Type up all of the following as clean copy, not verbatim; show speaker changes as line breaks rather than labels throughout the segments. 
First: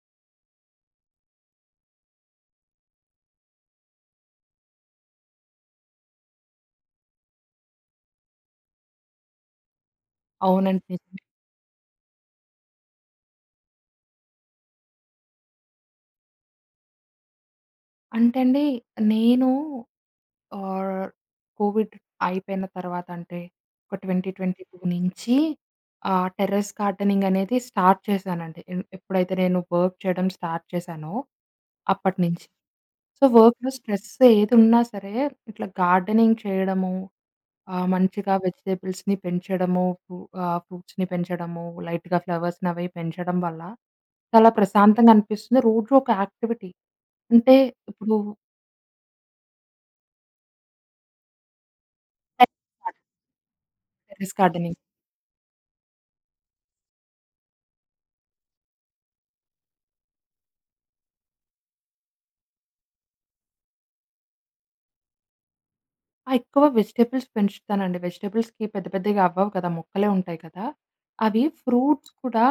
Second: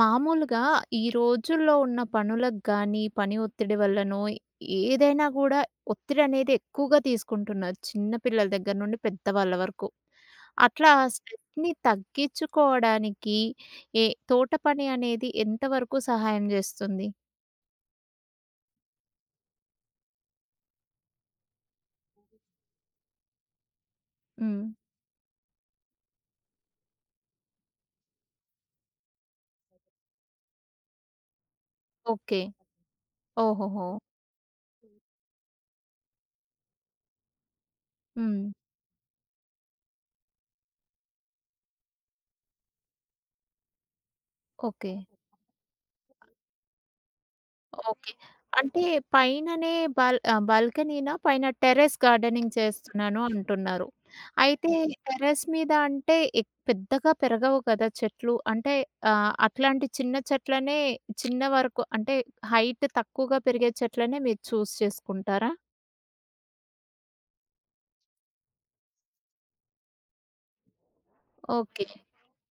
మామూలుగా ఈ రోజుల్లో ఉన్న పనులకు గాని, పని ఒత్తిడి వల్లనో, ఏదైనా గూడా ఒత్తిడనేది ఎక్కువగా తీసుకుంటున్నారు. చిన్న పిల్లల దగ్గర నుండి పెద్దవాళ్ళ వరకు.
అవునండి.
అట్లా
నిజమే.
స్ట్రెస్‌ని తగ్గించుకోవడానికి ఏ తోట పని అనేది ఎంతవరకు సహాయం జేస్తుంది?
అంటే అండి నేను ఆహ్, కోవిడ్ అయిపోయిన తర్వాత అంటే ఒక
హ్మ్.
2022 నుంచి టెర్రస్ గార్డెనింగ్ అనేది స్టార్ట్ చేశానండి. ఎప్పుడైతే నేను వర్క్ చేయడం స్టార్ట్ చేశానో
ఓకే.
అప్పటినుంచి. సో, వర్క్‌లో
ఓహోహో!
స్ట్రెస్ ఏదున్నా సరే ఇట్లా గార్డెనింగ్ చేయడము, మంచిగా
హ్మ్.
వెజిటబుల్స్‌ని పెంచడము, ఫ్రూట్స్‌ని పెంచడము, లైట్‌గా ఫ్లవర్స్‌ని అవి పెంచడం వల్ల చాలా
ఓకే.
ప్రశాంతంగా అనిపిస్తుంది. రోజు ఒక యాక్టివిటీ. అంటే
ఓకే.
ఇప్పుడు
అంటే పైననే బాల్కనీనా? పైన టెర్రస్ గార్డెనింగ్ చేస్తున్నాను అంటున్నారు.
టెర్రస్
అయితే
గార్డెనింగ్.
టెర్రస్ మీద అంటే పెద్దగా పెరగవు కదా చెట్లు. అంటే అట్లాంటి చిన్న చెట్లనే చిన్న వరకు అంటే హైట్ తక్కువగా పెరిగే చెట్లనే మీరు చూజ్ చేసుకుంటారా?
ఆ! ఎక్కువ వెజిటబుల్స్ పెంచుతానండి. వెజిటబుల్స్‌కి పెద్ద పెద్దగా అవ్వవు కదా! మొక్కలే ఉంటాయి కదా! అవి
ఓకే.
ఫ్రూట్స్ కూడా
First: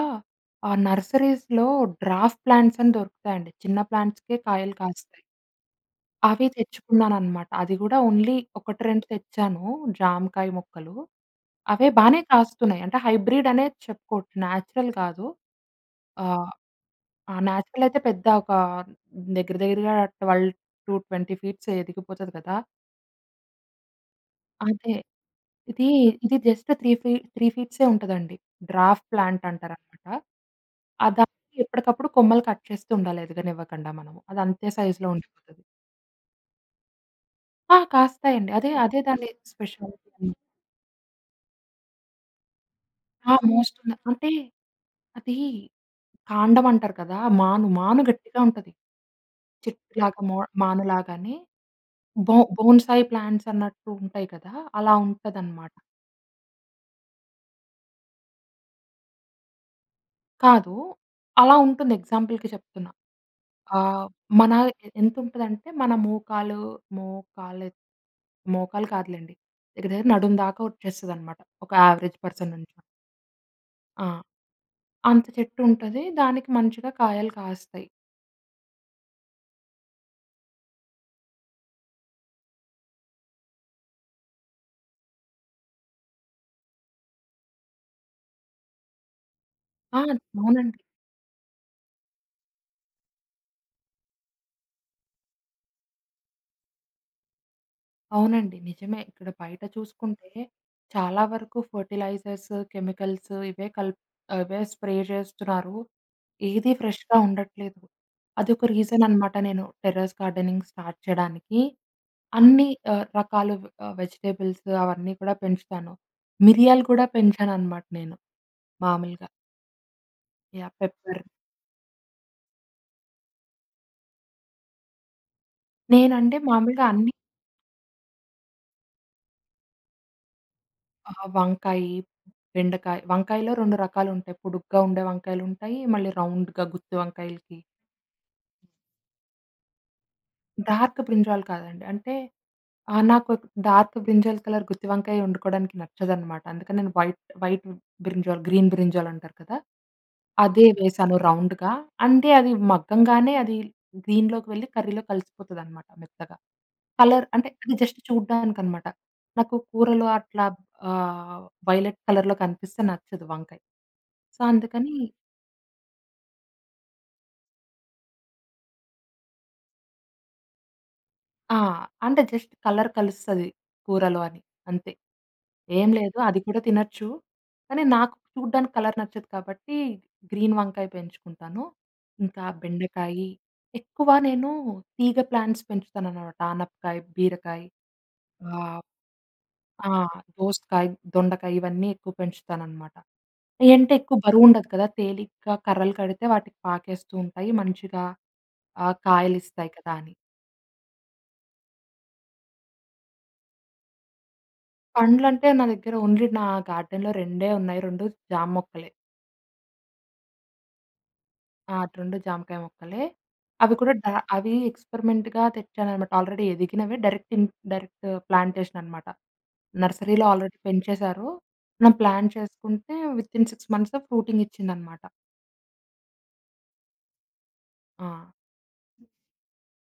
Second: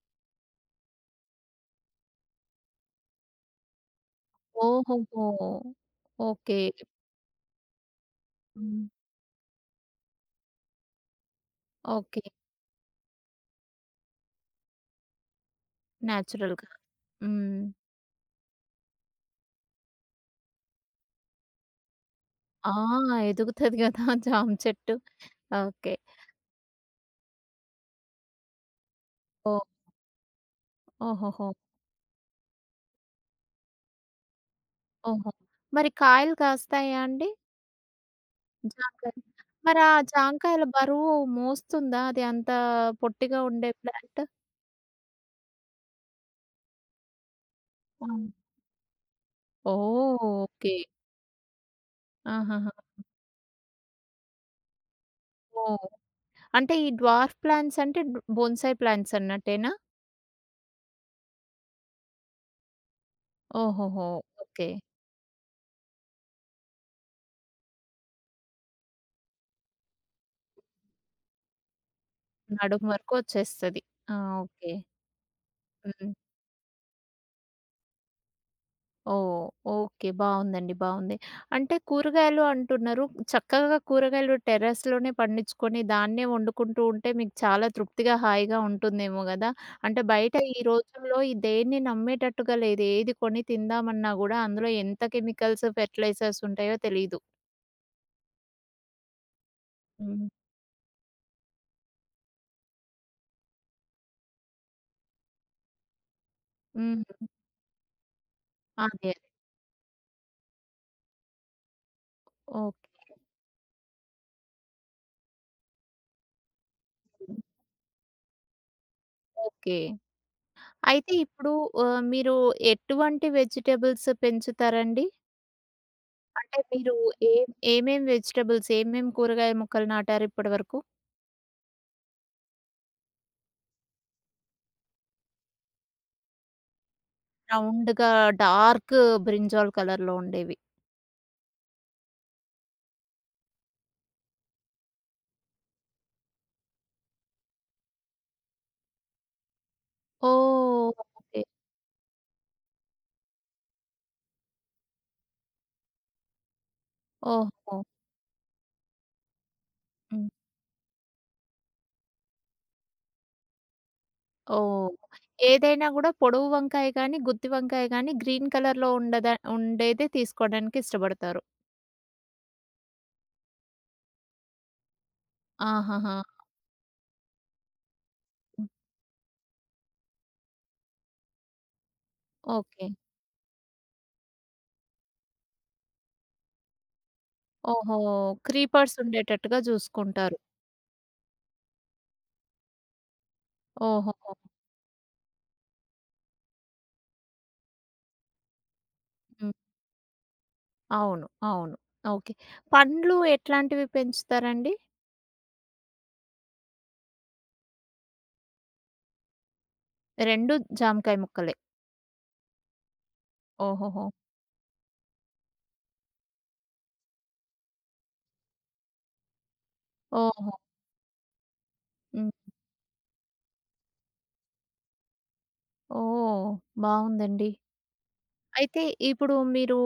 నర్సరీస్‌లో డ్రాఫ్ట్ ప్లాంట్స్ అని దొరుకుతాయండి. చిన్న ప్లాంట్స్‌కే కాయలు కాస్తాయి.
ఓహోహో!
అవి
ఓకే.
తెచ్చుకున్నాననమాట. అది కూడా ఓన్లీ 1,
హ్మ్.
2 తెచ్చాను జామకాయ మొక్కలు. అవే బానే
ఓకే.
కాస్తున్నాయి. అంటే హైబ్రిడ్ అనే చెప్పుకోవచ్చు. నేచురల్ కాదు. ఆహ్,
నేచురల్‌గా.
ఆ!
హ్మ్.
నేచురల్ అయితే పెద్ద ఒక దగ్గర దగ్గరగా 12-20 ఫీట్స్ ఎదిగిపోతది కదా!
ఆ! ఎదుగుతది గదా! జామ
అదే.
చెట్టు.
ఇది,
ఓకే.
ఇది జస్ట్ 3 ఫీట్సే ఉంటదండి. Dwarf plant
oh!
అంటారనమాట. ఆ
ఓహోహో!
దానికి ఎప్పటికప్పుడు కొమ్మలు కట్ చేస్తూ ఉండాలి ఎదగనివ్వకండా మనము. అది అంతే సైజులో
ఓహో!
ఉండిపోతది.
మరి కాయలు కాస్తాయా అండి?
ఆ! కాస్తాయండి. అదే
జాంకాయలు.
దాని
మరి ఆ
స్పెషాలిటీ అన్నమాట.
జాంకాయల బరువు మోస్తుందా? అది అంత
ఆ!
పొట్టిగా ఉండే
మోస్తుంది.
ప్లాంట్?
అంటే అది కాండం అంటారు కదా! మాను
అవును.
గట్టిగా ఉంటది.
ఓహ్!
చెట్టులాగా
ఓకే.
మానులాగానే
ఆహాహా!
బోన్సాయి ప్లాంట్స్ అన్నట్టు ఉంటాయి కదా! అలా ఉంటదనమాట.
ఓహ్! అంటే ఈ డ్వార్ఫ్ ప్లాంట్స్ అంటే బోన్సాయ్ ప్లాంట్స్ అన్నట్టేనా?
కాదు. అలా ఉంటుంది ఎగ్జాంపుల్‌కి చెప్తున్నా. ఆ!
ఓహోహో!
మన
ఓకే.
ఎంతుంటదంటే మన మోకాలు, మోకాలు మోకాలు కాదులెండి. దగ్గర దగ్గర నడుం దాకా వచ్చేస్తదనమాట. ఒక యావరేజ్ పర్సన్ నుంచి.
నడుము వరకు వచ్చేస్తది.
ఆ!
ఆ! ఓకే.
అంత చెట్టు ఉంటది.
హ్మ్.
దానికి మంచిగా కాయలు కాస్తాయి.
ఓహ్! ఓకే. బావుందండి. బావుంది. అంటే కూరగాయలు అంటున్నారు. చక్కగా కూరగాయలు టెర్రస్‌లోనే పండించుకొని దాన్నే వండుకుంటూ ఉంటే మీకు చాలా తృప్తిగా, హాయిగా ఉంటుందేమో గదా!
ఆ!
అంటే బయట ఈ
అవునండి.
రోజుల్లో ఈ దేన్ని నమ్మేటట్టుగా లేదు. ఏది కొని తిందామన్నా గూడా అందులో ఎంత కెమికల్స్, ఫెర్టిలైజర్స్ ఉంటాయో తెలీదు.
అవునండి. నిజమే. ఇక్కడ బయట
హ్మ్.
చూసుకుంటే చాలా వరకు ఫెర్టిలైజర్స్, కెమికల్స్ ఇవే కల్ప్ అవే స్ప్రే చేస్తున్నారు. ఏది
హ్మ్.
ఫ్రెష్‌గా ఉండట్లేదు. అదొక
అదే.
రీజన్
అదే.
అన్నమాట నేను టెర్రస్ గార్డెనింగ్ స్టార్ట్ చేయడానికి. అన్ని
ఓకే.
రకాలు వెజిటబుల్స్ అవన్నీ కూడా పెంచుతాను. మిరియాలు కూడా పెంచానన్నమాట నేను మామూలుగా.
ఓకే.
యాహ్!
అయితే
పెప్పర్
ఇప్పుడు మీరు ఎటువంటి వెజిటబుల్స్ పెంచుతారండి?
నేనంటే
అంటే
మామూలుగా
మీరు
అన్ని
ఏ ఏమేం వెజిటబుల్స్, ఏమేం కూరగాయ ముక్కలు నాటారు ఇప్పటివరకు?
ఆ! వంకాయి, బెండకాయ. వంకాయలో 2 రకాలుంటాయి. పొడుగ్గా ఉండే వంకాయలుంటాయి. మళ్ళీ రౌండ్‌గా గుత్తి వంకాయలకి.
రౌండ్‌గా డార్క్ బ్రింజాల్ కలర్‌లో ఉండేవి.
డార్క్ బ్రింజాల్ కాదండి. అంటే ఆ! నాకు డార్క్ బ్రింజాల్ కలర్ గుత్తి వంకాయ వండుకోవడానికి నచ్చదనమాట. అందుకని నేను వైట్ బ్రింజాల్, గ్రీన్ బ్రింజాల్ అంటారు కదా! అదే
ఓహ్!
వేశాను
ఓకే.
రౌండ్‌గా. అంటే అది మగ్గంగానే అది గ్రీన్‌లోకి వెళ్లి కర్రీలో కలిసిపోతదనమాట మెత్తగా. కలర్ అంటే అది
ఓహో!
జస్ట్ చూడ్డానికనమాట. నాకు కూరలో
హ్మ్.
అట్లా ఆహ్, వైలెట్ కలర్‌లో కనిపిస్తే నచ్చదు వంకాయ. So,
oh!
అందుకని
ఏదైనా గూడా పొడవు వంకాయ గానీ, గుత్తి వంకాయ గానీ గ్రీన్ కలర్‌లో ఉండదా ఉండేదే తీసుకోడానికి ఇష్టపడతారు.
ఆ! అంటే జస్ట్ కలర్ కలుస్తది కూరలో అని అంతే. ఏం
ఆహాహా!
లేదు అది కూడా తినొచ్చు. కానీ నాకు
హ్మ్.
చూడ్డానికి కలర్ నచ్చదు కాబట్టి గ్రీన్ వంకాయ పెంచుకుంటాను. ఇంకా
ఓకే.
బెండకాయి, ఎక్కువ నేను తీగ ప్లాంట్స్ పెంచుతాననమాట. ఆనపకాయ, బీరకాయ
ఓహో!
ఆహ్,
క్రీపర్స్ ఉండేటట్టుగా
ఆ!
చూసుకుంటారు.
దోసకాయ, దొండకాయ ఇవన్నీ ఎక్కువ పెంచుతాననమాట. ఏంటే ఎక్కువ
ఓహోహో!
బరువుండదు కదా! తేలిగ్గా కర్రలు కడితే వాటికి పాకేస్తూ ఉంటాయి. మంచిగా
హ్మ్.
కాయలిస్తాయి కదా! అని.
అవును. అవును. ఓకే. పండ్లు ఎట్లాంటివి పెంచుతారండి?
పండ్లంటే నా దగ్గర ఓన్లీ నా గార్డెన్‌లో 2 ఉన్నాయి. 2 జామ మొక్కలే.
2 జామకాయ ముక్కలే.
ఆ! 2 జామకాయ మొక్కలే. అవి కూడా డ
ఓహోహో!
అవి ఎక్స్పెరిమెంట్‌గా తెచ్చాననమాట. ఆల్రెడీ ఎదిగినవే డైరెక్ట్ ప్లాంటేషన్ అనమాట. నర్సరీలో
ఓహో!
ఆల్రెడీ పెంచేశారు. మనం ప్లాన్
హ్మ్.
చేసుకుంటే వితిన్ 6 మంత్స్‌లో ఫ్రూటింగ్ ఇచ్చిందనమాట.
ఓహ్! బావుందండి.
ఆ!
అయితే ఇప్పుడు మీరు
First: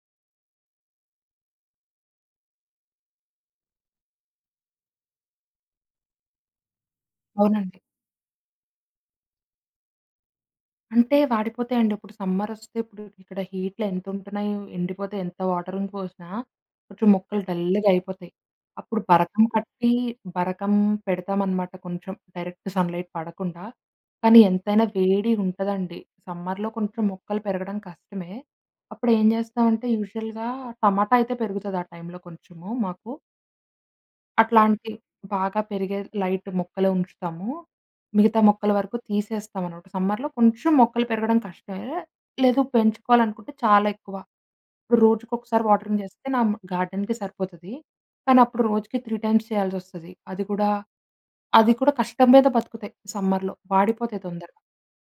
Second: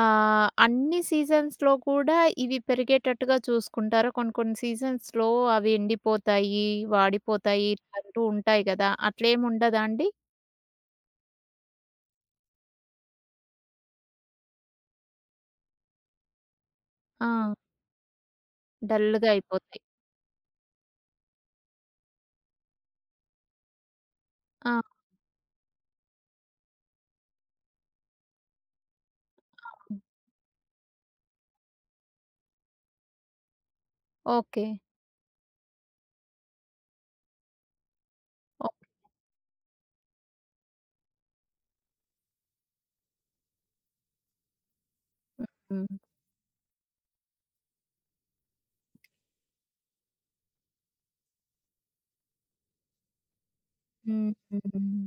అన్ని సీజన్స్‌లో కూడా ఇవి పెరిగేటట్టుగా చూసుకుంటారా? కొన్ని కొన్ని సీజన్స్‌లో అవి ఎండిపోతాయి, వాడిపోతాయి
అవునండి.
ఇట్లాంటివి ఉంటాయి గదా! అట్లేమి ఉండదా అండి?
అంటే వాడిపోతాయండి. ఇప్పుడు సమ్మరొస్తే ఇప్పుడు ఇక్కడ హీట్‌లు ఎంతుంటున్నాయో, ఎండిపోతే ఎంత వాటరును పోసినా కొంచెం
ఆ!
మొక్కలు డల్‌గా అయిపోతాయి. అప్పుడు
డల్‌గా
బరకం
అయిపోతాయి.
కట్టి, బరకం పెడతామనమాట కొంచెం డైరెక్ట్ సన్‌లైట్ పడకుండా. కానీ
ఆ!
ఎంతైనా వేడి ఉంటదండి. సమ్మర్‌లో కొంచెం మొక్కలు పెరగడం కష్టమే. అప్పుడేం జేస్తామంటే
ఆ!
యూజువల్‌గా టమాటా అయితే పెరుగుతది ఆ టైంలో కొంచెము మాకు.
ఓకే.
అట్లాంటి బాగా పెరిగే లైట్ మొక్కలే ఉంచుతాము. మిగతా మొక్కల
ఓహ్!
వరకు తీసేస్తామనమాట. సమ్మర్‌లో కొంచెం మొక్కలు పెరగడం కష్టమే. లేదు పెంచుకోవాలనుకుంటే చాలా ఎక్కువ. ఇప్పుడు రోజుకొకసారి
హ్మ్.
వాటరింగ్ చేస్తే నా గార్డెన్‌కి సరిపోతది. కానీ అప్పుడు రోజుకి 3 టైమ్స్ చేయాల్సొస్తది. అది కూడా కష్టం మీద బతుకుతాయి సమ్మర్‌లో. వాడిపోతాయి
హ్మ్.
తొందరగా.
హ్మ్.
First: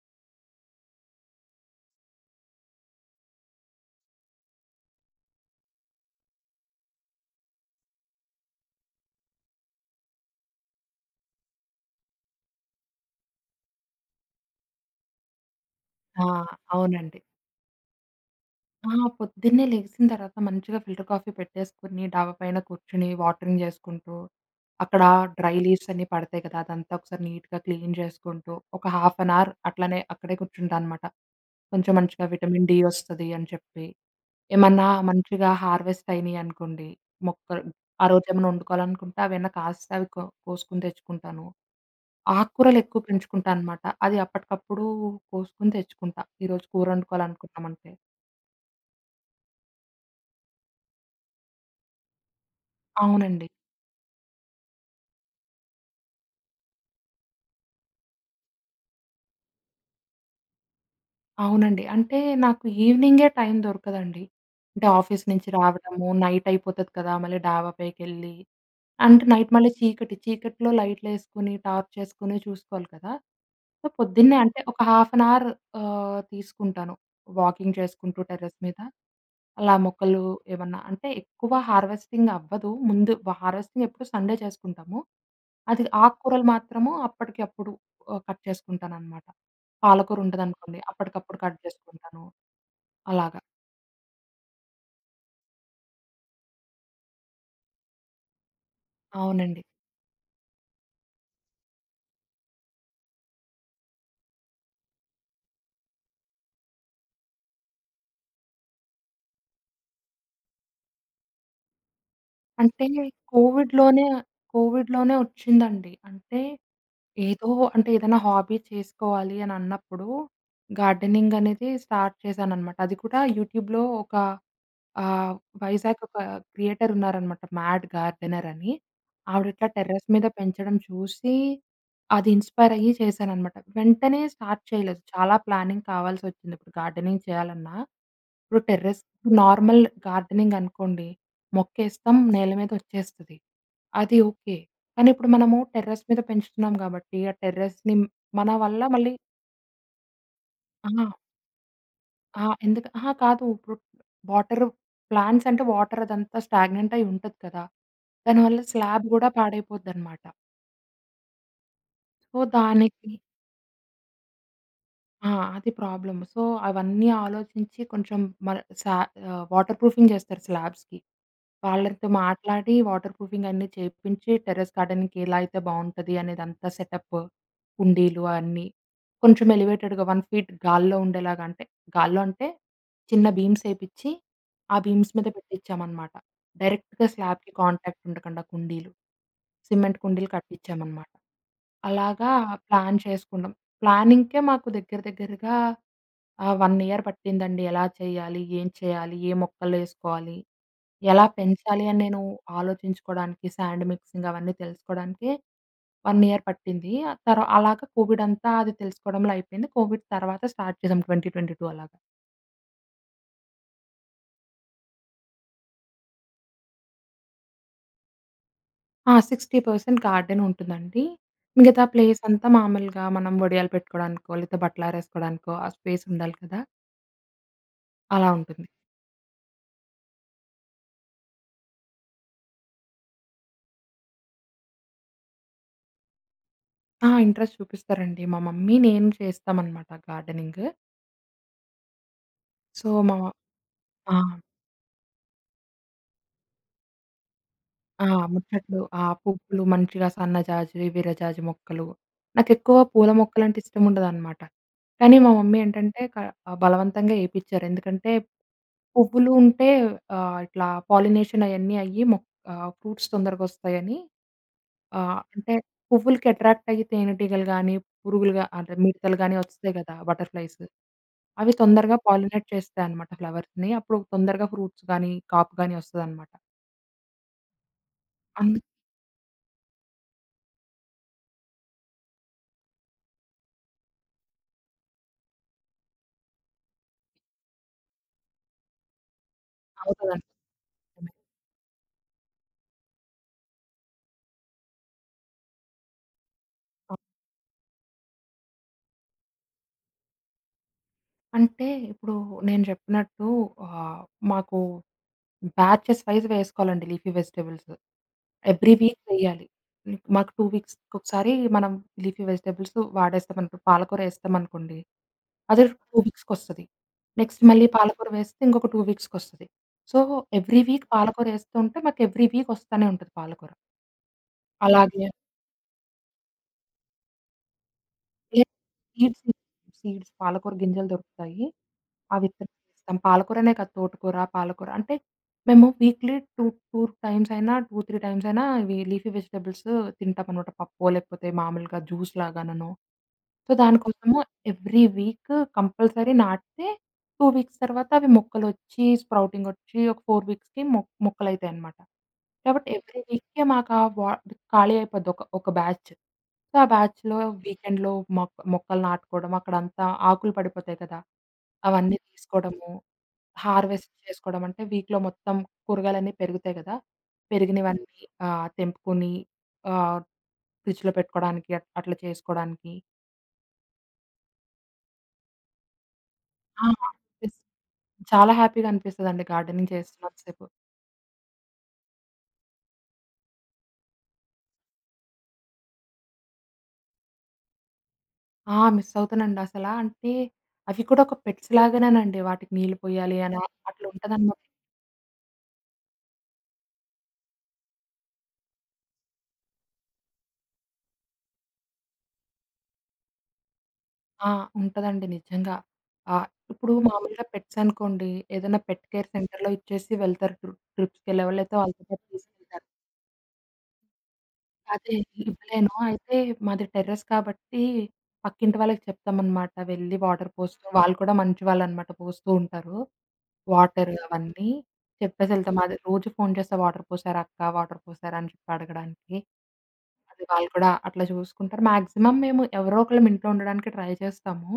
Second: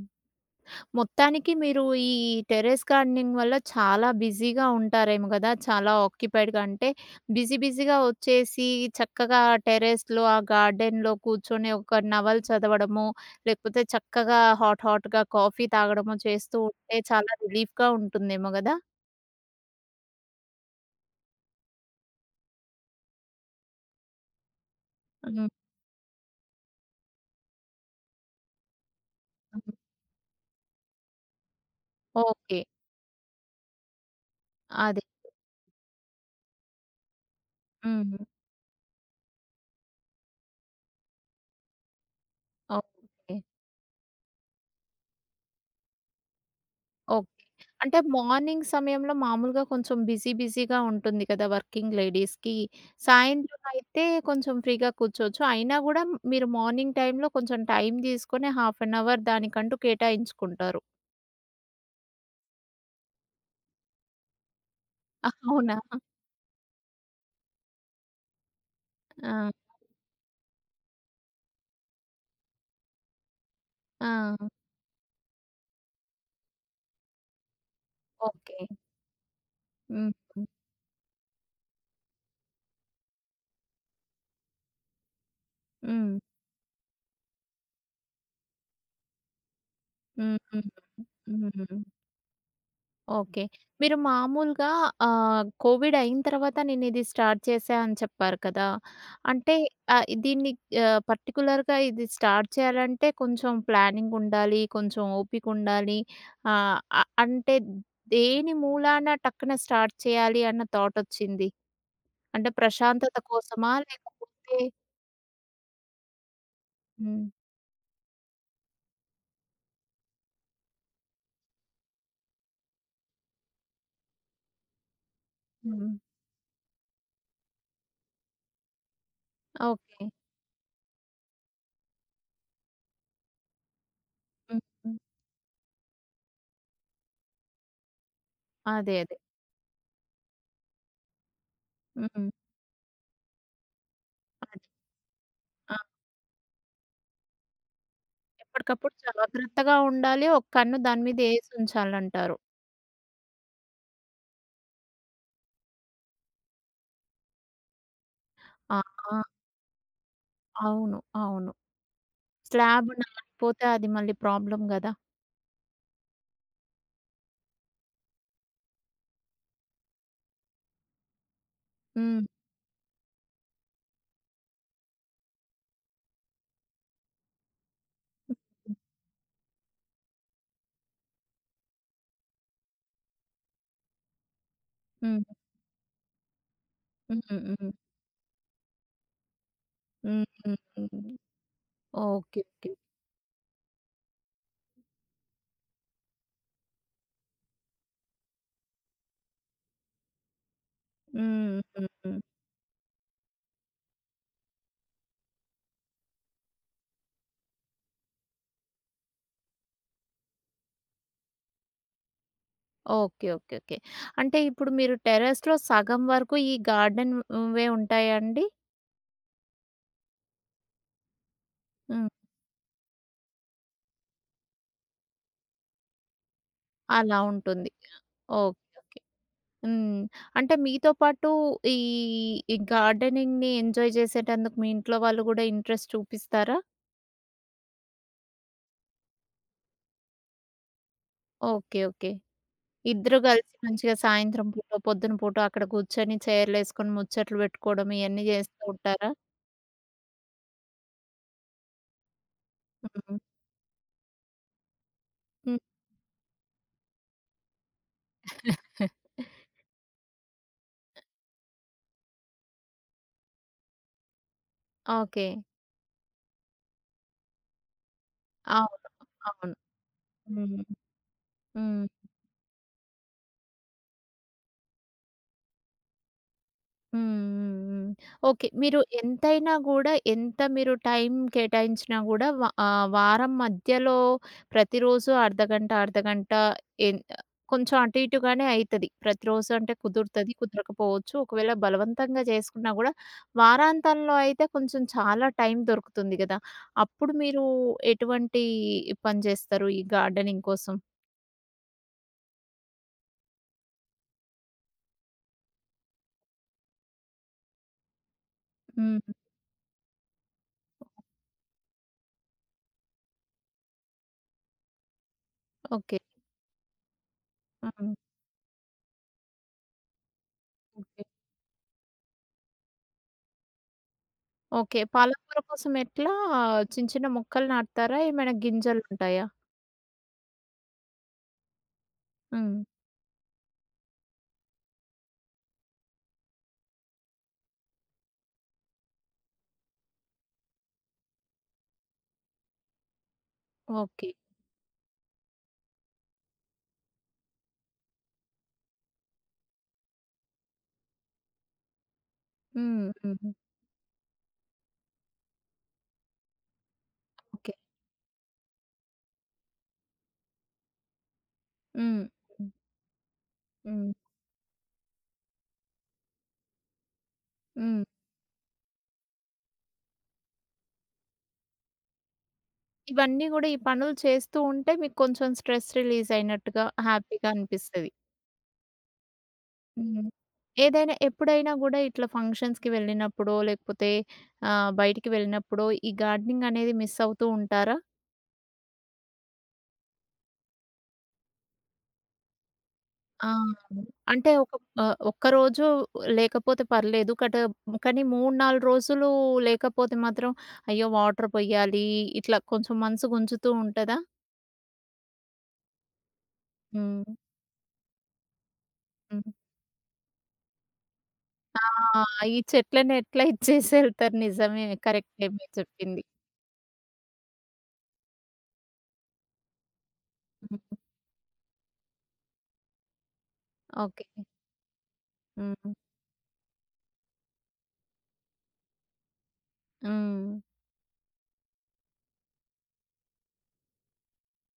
మొత్తానికి మీరు ఈ టెర్రస్ గార్డెనింగ్ వల్ల చాలా బిజీగా ఉంటారేమో గదా! చాలా ఆక్యుపైడ్‌గా అంటే బిజీ బిజీగా వచ్చేసి చక్కగా టెర్రస్‌లో ఆ గార్డెన్‌లో కూర్చొని ఒక నవల చదవడము, లేకపోతే చక్కగా హాట్ హాట్‌గా కాఫీ తాగడము
ఆ!
చేస్తూ ఉంటే
అవునండి.
చాలా రిలీఫ్‌గా ఉంటుందేమో గదా!
ఆ! పొద్దున్నే లెగిసిన తర్వాత మంచిగా ఫిల్టర్ కాఫీ పెట్టేసుకొని, డాబా పైన కూర్చొని వాటరింగ్ చేసుకుంటూ, అక్కడ
హ్మ్.
డ్రై లీవ్స్ అన్నీ పడతాయి కదా! అదంతా ఒకసారి నీట్‌గా క్లీన్ చేసుకుంటూ, ఒక హాఫ్ అన్ అవర్
హ్మ్.
అట్లనే అక్కడే కూర్చుంటానమాట. కొంచెం మంచిగా
ఓకే.
విటమిన్ డి వస్తది అని చెప్పి, ఏమన్నా
అదే.
మంచిగా హార్వెస్ట్ అయినాయనుకోండి, మొక్కలు ఆ
హ్మ్.
రోజేమన్నా వండుకోవాలనుకుంటే అవైనా కాస్తే అవి కో కోసుకొని తెచ్చుకుంటాను. ఆకుకూరలు ఎక్కువ
ఓకే.
పెంచుకుంటా అనమాట. అది అప్పటికప్పుడు కోసుకొని తెచ్చుకుంటా. ఈరోజు కూర
ఓకే.
వండుకోవాలనుకున్నామంటే.
అంటే మార్నింగ్ సమయంలో మామూలుగా కొంచెం బిజీ బిజీగా ఉంటుంది కదా! వర్కింగ్ లేడీస్‌కి.
అవునండి.
సాయంత్రం అయితే కొంచెం ఫ్రీగా కూర్చోవచ్చు. అయినా గూడా మీరు మార్నింగ్ టైమ్‌లో కొంచెం టైం తీసుకొని హాఫ్ అన్ అవర్ దానికంటూ కేటాయించుకుంటారు.
అవునండి. అంటే నాకు ఈవెనింగే టైం దొరకదండి. అంటే ఆఫీస్ నుంచి
అవునా?
రావడము, నైట్ అయిపోతది కదా! మళ్ళీ డాబా పైకెళ్ళి అంటే
ఆ!
నైట్ మళ్ళీ చీకటి. చీకట్లో లైట్‌లేసుకొని, టార్చేసుకొని చూసుకోవాలి కదా! సో,
ఆ!
పొద్దున్నే అంటే ఒక హాఫ్ అన్ అవర్ తీసుకుంటాను. వాకింగ్ చేసుకుంటూ
ఓకే.
టెర్రస్ మీద. అలా
హ్మ్.
మొక్కలు
హ్మ్.
ఏమన్నా అంటే ఎక్కువ హార్వెస్టింగ్ అవ్వదు. ముందు హార్వెస్టింగ్ ఎప్పుడు సండే చేసుకుంటాము. అది
హ్మ్.
ఆకుకూరలు మాత్రము అప్పటికప్పుడు కట్ చేసుకుంటాననమాట. పాలకూర
హ్మ్. హ్మ్.
ఉంటదనుకోండి అప్పటికప్పుడు కట్
హ్మ్.
చేసుకుంటాను. అలాగా.
ఓకే. మీరు మామూలుగా కోవిడ్ అయిన తర్వాత నేనిది స్టార్ట్ చేశా అని చెప్పారు కదా! అంటే
అవునండి.
దీన్ని పర్టిక్యులర్‌గా ఇది స్టార్ట్ చేయాలంటే కొంచెం ప్లానింగ్ ఉండాలి. కొంచెం ఓపిక ఉండాలి. ఆహ్, అ అంటే దేని మూలాన టక్కున స్టార్ట్ చేయాలి అన్న థాట్ వచ్చింది? అంటే
అంటే
ప్రశాంతత కోసమా?
కోవిడ్‌లోనే
లేకపోతే
కోవిడ్‌లోనే వచ్చిందండి. అంటే
హ్మ్.
ఏదో అంటే ఏదైనా హాబీ చేసుకోవాలి అని అన్నప్పుడు గార్డెనింగ్ అనేది స్టార్ట్ చేశాననమాట. అది కూడా యూట్యూబ్‌లో ఒక ఆహ్,
హ్మ్.
వైజాగ్ ఒక క్రియేటర్ ఉన్నారనమాట 'మ్యాడ్ గార్డెనర్' అని. ఆవిడిట్లా
ఓకే.
టెర్రస్ మీద పెంచడం చూసి, అది ఇన్‌స్పైర్ అయ్యి చేశాననమాట. వెంటనే స్టార్ట్
హ్మ్. హ్మ్.
చేయలేదు. చాలా ప్లానింగ్ కావాల్సొచ్చింది. ఇప్పుడు గార్డెనింగ్ చేయాలన్నా, ఇప్పుడు
అదే.
టెర్రస్
అదే.
నార్మల్ గార్డెనింగ్ అనుకోండి, మొక్కేస్తాం
హ్మ్.
నేల మీద ఒచ్చేస్తది. అది ఓకే.
అదే.
కానీ ఇప్పుడు మనము టెర్రస్ మీద పెంచుతున్నాం గాబట్టి, ఆ టెర్రస్‌ని మన వల్ల
ఎప్పటికప్పుడు
మళ్ళీ
జాగ్రత్తగా ఉండాలి. ఒక కన్ను
ఆ!
దాని మీద యేసుంచాలంటారు.
ఆ! ఎందుక అహా! కాదు. ఇప్పుడు వాటరు ప్లాంట్స్ అంటే వాటర్ అదంతా స్టాగ్నెంట్ అయ్యి ఉంటది కదా! దానివల్ల
ఆ!
స్లాబ్
ఆ!
గూడా పాడైపోద్దనమాట.
అవును. అవును.
సో,
స్లాబ్
దానికి
నాలిపోతే అది మళ్ళీ ప్రాబ్లమ్ గదా!
ఆ! అది ప్రాబ్లమ్. సో, అవన్నీ ఆలోచించి కొంచెం మన సా వాటర్ ప్రూఫింగ్ చేస్తారు స్లాబ్స్‌కి. వాళ్ళతో
హ్మ్.
మాట్లాడి వాటర్ ప్రూఫింగ్ అన్నీ చేపించి టెర్రస్ గార్డెనింగ్‌కి ఎలా అయితే బావుంటది అనేదంతా సెటప్, కుండీలు
హ్మ్.
అన్నీ. కొంచెం ఎలివేటెడ్‌గా 1 ఫీట్ గాల్లో ఉండేలాగా అంటే, గాల్లో అంటే చిన్న బీమ్స్ ఏపిచ్చి, ఆ బీమ్స్
హ్మ్.
మీద పెట్టిచ్చామనమాట. డైరెక్ట్‌గా
హ్మ్.
స్లాబ్‌కి
హ్మ్.
కాంటాక్ట్ ఉండకుండా కుండీలు. సిమెంట్ కుండీలు
హ్మ్.
కట్టిచ్చామనమాట.
హ్మ్.
అలాగా
ఓకే. ఓకే.
ప్లాన్ చేసుకున్నాం. ప్లానింగ్‌కే మాకు దగ్గర దగ్గరగా 1 ఇయర్ పట్టిందండి. ఎలా చేయాలి? ఏం చేయాలి? ఏ మొక్కలేసుకోవాలి? ఎలా
హ్మ్.
పెంచాలి?
హ్మ్.
అని నేను
హ్మ్.
ఆలోచించుకోవడానికి సాండ్ మిక్సింగ్ అవన్నీ తెలుసుకోవడానికే 1 ఇయర్ పట్టింది. ఆ తర్వా అలాగా కోవిడ్ అంతా అది తెలుసుకోవడంలో అయిపోయింది. కోవిడ్ తర్వాత స్టార్ట్ చేసాం 2022 అలాగా.
ఓకే. ఓకే. ఓకే. అంటే ఇప్పుడు మీరు టెర్రస్‌లో సగం వరకు ఈ గార్డెన్ వే ఉంటాయా అండి?
ఆ! 60% గార్డెన్ ఉంటుందండి. మిగతా
హ్మ్.
ప్లేస్ అంతా మామూలుగా మనం వడియాలు పెట్టుకోవడానికో, లేతే బట్టలారేసుకోవడానికో ఆ స్పేస్ ఉండాలి కదా!
అలా ఉంటుంది.
అలా ఉంటుంది.
ఓకే. హ్మ్. అంటే మీతో పాటు ఈ, ఈ గార్డెనింగ్‌ని ఎంజాయ్ చేసేటందుకు మీ ఇంట్లో వాళ్ళు గూడా ఇంట్రెస్ట్ చూపిస్తారా?
ఆ! ఇంట్రెస్ట్ చూపిస్తారండి. మా మమ్మీ, నేను చేస్తామనమాట గార్డెనింగ్.
ఓకే. ఓకే.
సో, మా
ఇద్దరు కలిసి మంచిగా
ఆ!
సాయంత్రం పూట, పొద్దున పూట అక్కడ కూర్చొని చైర్‌లేసుకొని ముచ్చట్లు పెట్టుకోవడం
ఆ!
ఇయన్నీ చేస్తూ
ముచ్చట్లు, ఆ
ఉంటారా?
పువ్వులు మంచిగా సన్నజాజి, విరజాజి మొక్కలు. నాకెక్కువ పూల
హ్మ్.
మొక్కలంటే ఇష్టముండదనమాట. కానీ మా మమ్మీ
హ్మ్.
ఏంటంటే బలవంతంగా ఏపిచ్చారు. ఎందుకంటే పువ్వులు ఉంటే ఇట్లా పాలినేషన్ అయన్నీ అయ్యి ఫ్రూట్స్ తొందరగొస్తాయని ఆ!
ఓకే.
అంటే పువ్వులకి అట్రాక్ట్ అయ్యి తేనెటీగలు గాని, పురుగులు గా అంటే
అవును.
మిడతలు గాని
అవును.
వస్తాయి కదా! బటర్‌ఫ్లైస్.
హ్మ్.
అవి
హ్మ్.
తొందరగా పాలినేట్ చేస్తాయన్నమాట ఫ్లవర్స్‌ని. అప్పుడు తొందరగా ఫ్రూట్స్ గాని, కాపు గాని వస్తదన్నమాట.
హ్మ్. హ్మ్. హ్మ్. ఓకే.
అందు
మీరు ఎంతైనా గూడా, ఎంత మీరు టైం కేటాయించినా గూడా వారం మధ్యలో ప్రతిరోజు అర్ధగంట, అర్ధగంట ఎన్ కొంచెం అటు ఇటుగానే అయితది. ప్రతిరోజు అంటే
అవుతదండి.
కుదురుతది,
నిజమే.
కుదరకపోవచ్చు. ఒకవేళ బలవంతంగా చేసుకున్నా గూడా, వారాంతంలో అయితే కొంచెం చాలా టైం దొరుకుతుంది గదా! అప్పుడు మీరు ఎటువంటి పని జేస్తారు ఈ గార్డెనింగ్ కోసం?
అంటే ఇప్పుడు నేను చెప్పినట్టు ఆహ్, మాకు బ్యాచెస్ వైస్ వేసుకోవాలండి లీఫీ వెజిటబుల్స్. ఎవ్రీ వీక్
హ్మ్.
వెయ్యాలి. హ్మ్. మాకు 2 వీక్స్‌కొకసారి మనం లీఫీ వెజిటబుల్స్ వాడేస్తాం అనుకో పాలకూర ఏస్తామనుకోండి. అది
ఓకే.
2 వీక్స్‌కొస్తది. నెక్స్ట్ మళ్ళీ
హ్మ్.
పాలకూర వేస్తే ఇంకొక 2 వీక్స్‌కొస్తది. సో, ఎవ్రీ వీక్ పాలకూర ఏస్తూ ఉంటే మాకు ఎవ్రీ వీక్ వస్తానే ఉంటది పాలకూర.
ఓకే.
అలాగే
పాలకూర కోసం ఎట్లా చిన్న చిన్న మొక్కలు నాటుతారా? ఏమైనా
సీడ్స్,
గింజలుంటాయా?
సీడ్స్ పాలకూర గింజలు దొరుకుతాయి. అవి విత్తనం
హ్మ్.
వేస్తాం. పాలకూరనే కాదు తోటకూర, పాలకూర అంటే మేము వీక్‌లీ 2, 2 టైమ్స్ అయినా, 2, 3 టైమ్స్ అయినా ఇవి లీఫీ వెజిటబుల్స్ తింటామనమాట. పప్పో లేకపోతే మామూలుగా జ్యూస్ లాగాననో. So,
okay.
దానికోసము ఎవ్రీ వీక్ కంపల్సరీ నాటితే 2 వీక్స్ తర్వాత అవి మొక్కలొచ్చి, స్ప్రౌటింగొచ్చి ఒక 4 వీక్స్‌కి మొక్కలైతాయనమాట. కాబట్టి
హ్మ్.
ఎవ్రీ
హ్మ్.
వీక్‌కి మాకా వా ఖాళీ అయిపోద్ది ఒక బ్యాచ్. సో, ఆ బ్యాచ్‌లో
ఓకే.
వీకెండ్‌లో మొక్కలు నాటుకోవడం, అక్కడంతా ఆకులు పడిపోతాయి కదా! అవన్నీ
హ్మ్. హ్మ్.
తీసుకోవడము,
హ్మ్.
హార్వెస్ట్ చేసుకోవడం అంటే వీక్‌లో మొత్తం కూరగాయలన్నీ పెరుగుతాయి కదా!
హ్మ్.
పెరిగినవన్నీ తెంపుకొని ఆహ్, ఫ్రిడ్జ్‌లో పెట్టుకోవడానికి అట్లా చేసుకోవడానికి
ఇవన్నీ గూడా ఈ పనులు చేస్తూ ఉంటే మీకు కొంచెం స్ట్రెస్ రిలీజ్
ఆ!
అయినట్టుగా హ్యాపీగా
మిస్
అనిపిస్తది.
చాలా హ్యాపీగా అనిపిస్తదండి గార్డెనింగ్
హ్మ్.
చేస్తున్నంత సేపు.
ఏదైనా ఎప్పుడైనా గూడా ఇట్లా ఫంక్షన్స్‌కి వెళ్ళినప్పుడో, లేకపోతే బయటికి వెళ్ళినప్పుడో ఈ గార్డెనింగ్ అనేది మిస్ అవుతూ ఉంటారా?
ఆ! మిస్ అవుతానండి అసలా. అంటే అవి కూడా ఒక పెట్స్ లాగానేనండి. వాటికి నీళ్ళు పోయాలి
ఆ!
అని అట్లా
అంటే
ఉంటదనమాట.
ఒక ఒక్కరోజు లేకపోతే పర్లేదు. కానీ 3, 4 రోజులు లేకపోతే మాత్రం అయ్యో! వాటర్ పొయ్యాలి. ఇట్లా కొంచెం మనసు గుంజుతూ ఉంటదా?
ఆ! ఉంటదండి నిజంగా. ఆహ్, ఇప్పుడు
హ్మ్.
మామూలుగా పెట్స్ అనుకోండి ఏదైనా పెట్ కేర్
హ్మ్.
సెంటర్‌లో ఇచ్చేసి వెళ్తారు. ట్రిప్స్‌కెళ్ళేవాళ్ళు అయితే వాళ్ళతో
ఆ!
పాటు
ఈ
తీసుకెళ్తారు.
చెట్లని ఎట్లా ఇచ్చేసి ఎళ్తారు. నిజమే,
అదే
కరెక్టే మీరు
ఇవ్వలేను.
చెప్పింది.
అయితే మాది టెర్రస్ కాబట్టి పక్కింటి వాళ్ళకి చెప్తామనమాట. వెళ్ళి వాటర్
హ్మ్.
పోస్తూ వాళ్ళు కూడా మంచివాళ్ళనమాట పోస్తూ ఉంటారు. Water
okay.
అవన్నీ చెప్పేసెళ్తాం. హ్మ్.
హ్మ్.
అది రోజు ఫోను చేస్తా వాటర్ పోసారా అక్క, వాటర్ పోసారా అని చెప్పి అడగడానికి. అది
హ్మ్.
వాళ్ళు కూడా అట్లా చూసుకుంటారు. మాక్సిమం మేము ఎవరో ఒకళ్ళం ఇంట్లో ఉండడానికి ట్రై చేస్తాము.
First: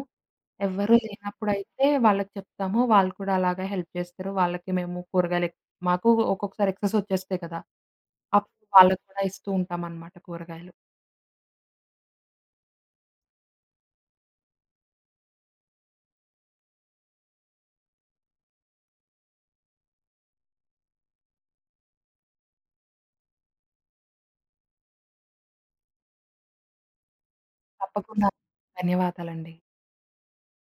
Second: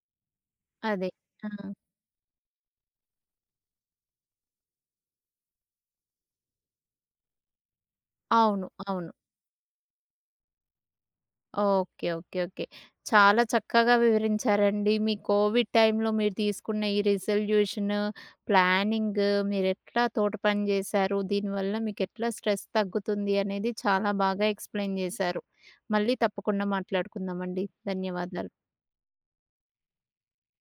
ఎవ్వరు
అదే. ఆ!
లేనప్పుడైతే వాళ్ళకి చెప్తాము. వాళ్ళు కూడా అలాగే హెల్ప్ చేస్తారు. వాళ్ళకి మేము కూరగాయలు ఎక్ మాకు ఒక్కొక్కసారి ఎక్సెస్ వచ్చేస్తాయి కదా! అప్పుడు
అవును.
వాళ్ళకి
అవును.
కూడా ఇస్తూ ఉంటామనమాట కూరగాయలు.
ఓకే. ఓకే. ఓకే. చాలా చక్కగా వివరించారండి. మీ కోవిడ్ టైంలో మీరు తీసుకున్న ఈ రిజల్యూషన్, ప్లానింగ్, మీరెట్లా తోట పని జేశారు, దీనివల్ల మీకెట్లా స్ట్రెస్ తగ్గుతుంది అనేది చాలా బాగా ఎక్స్‌ప్లెయిన్ జేశారు. మళ్ళీ తప్పకుండా మాట్లాడుకుందామండి.
తప్పకుండా
ధన్యవాదాలు.
ధన్యవాదాలండి.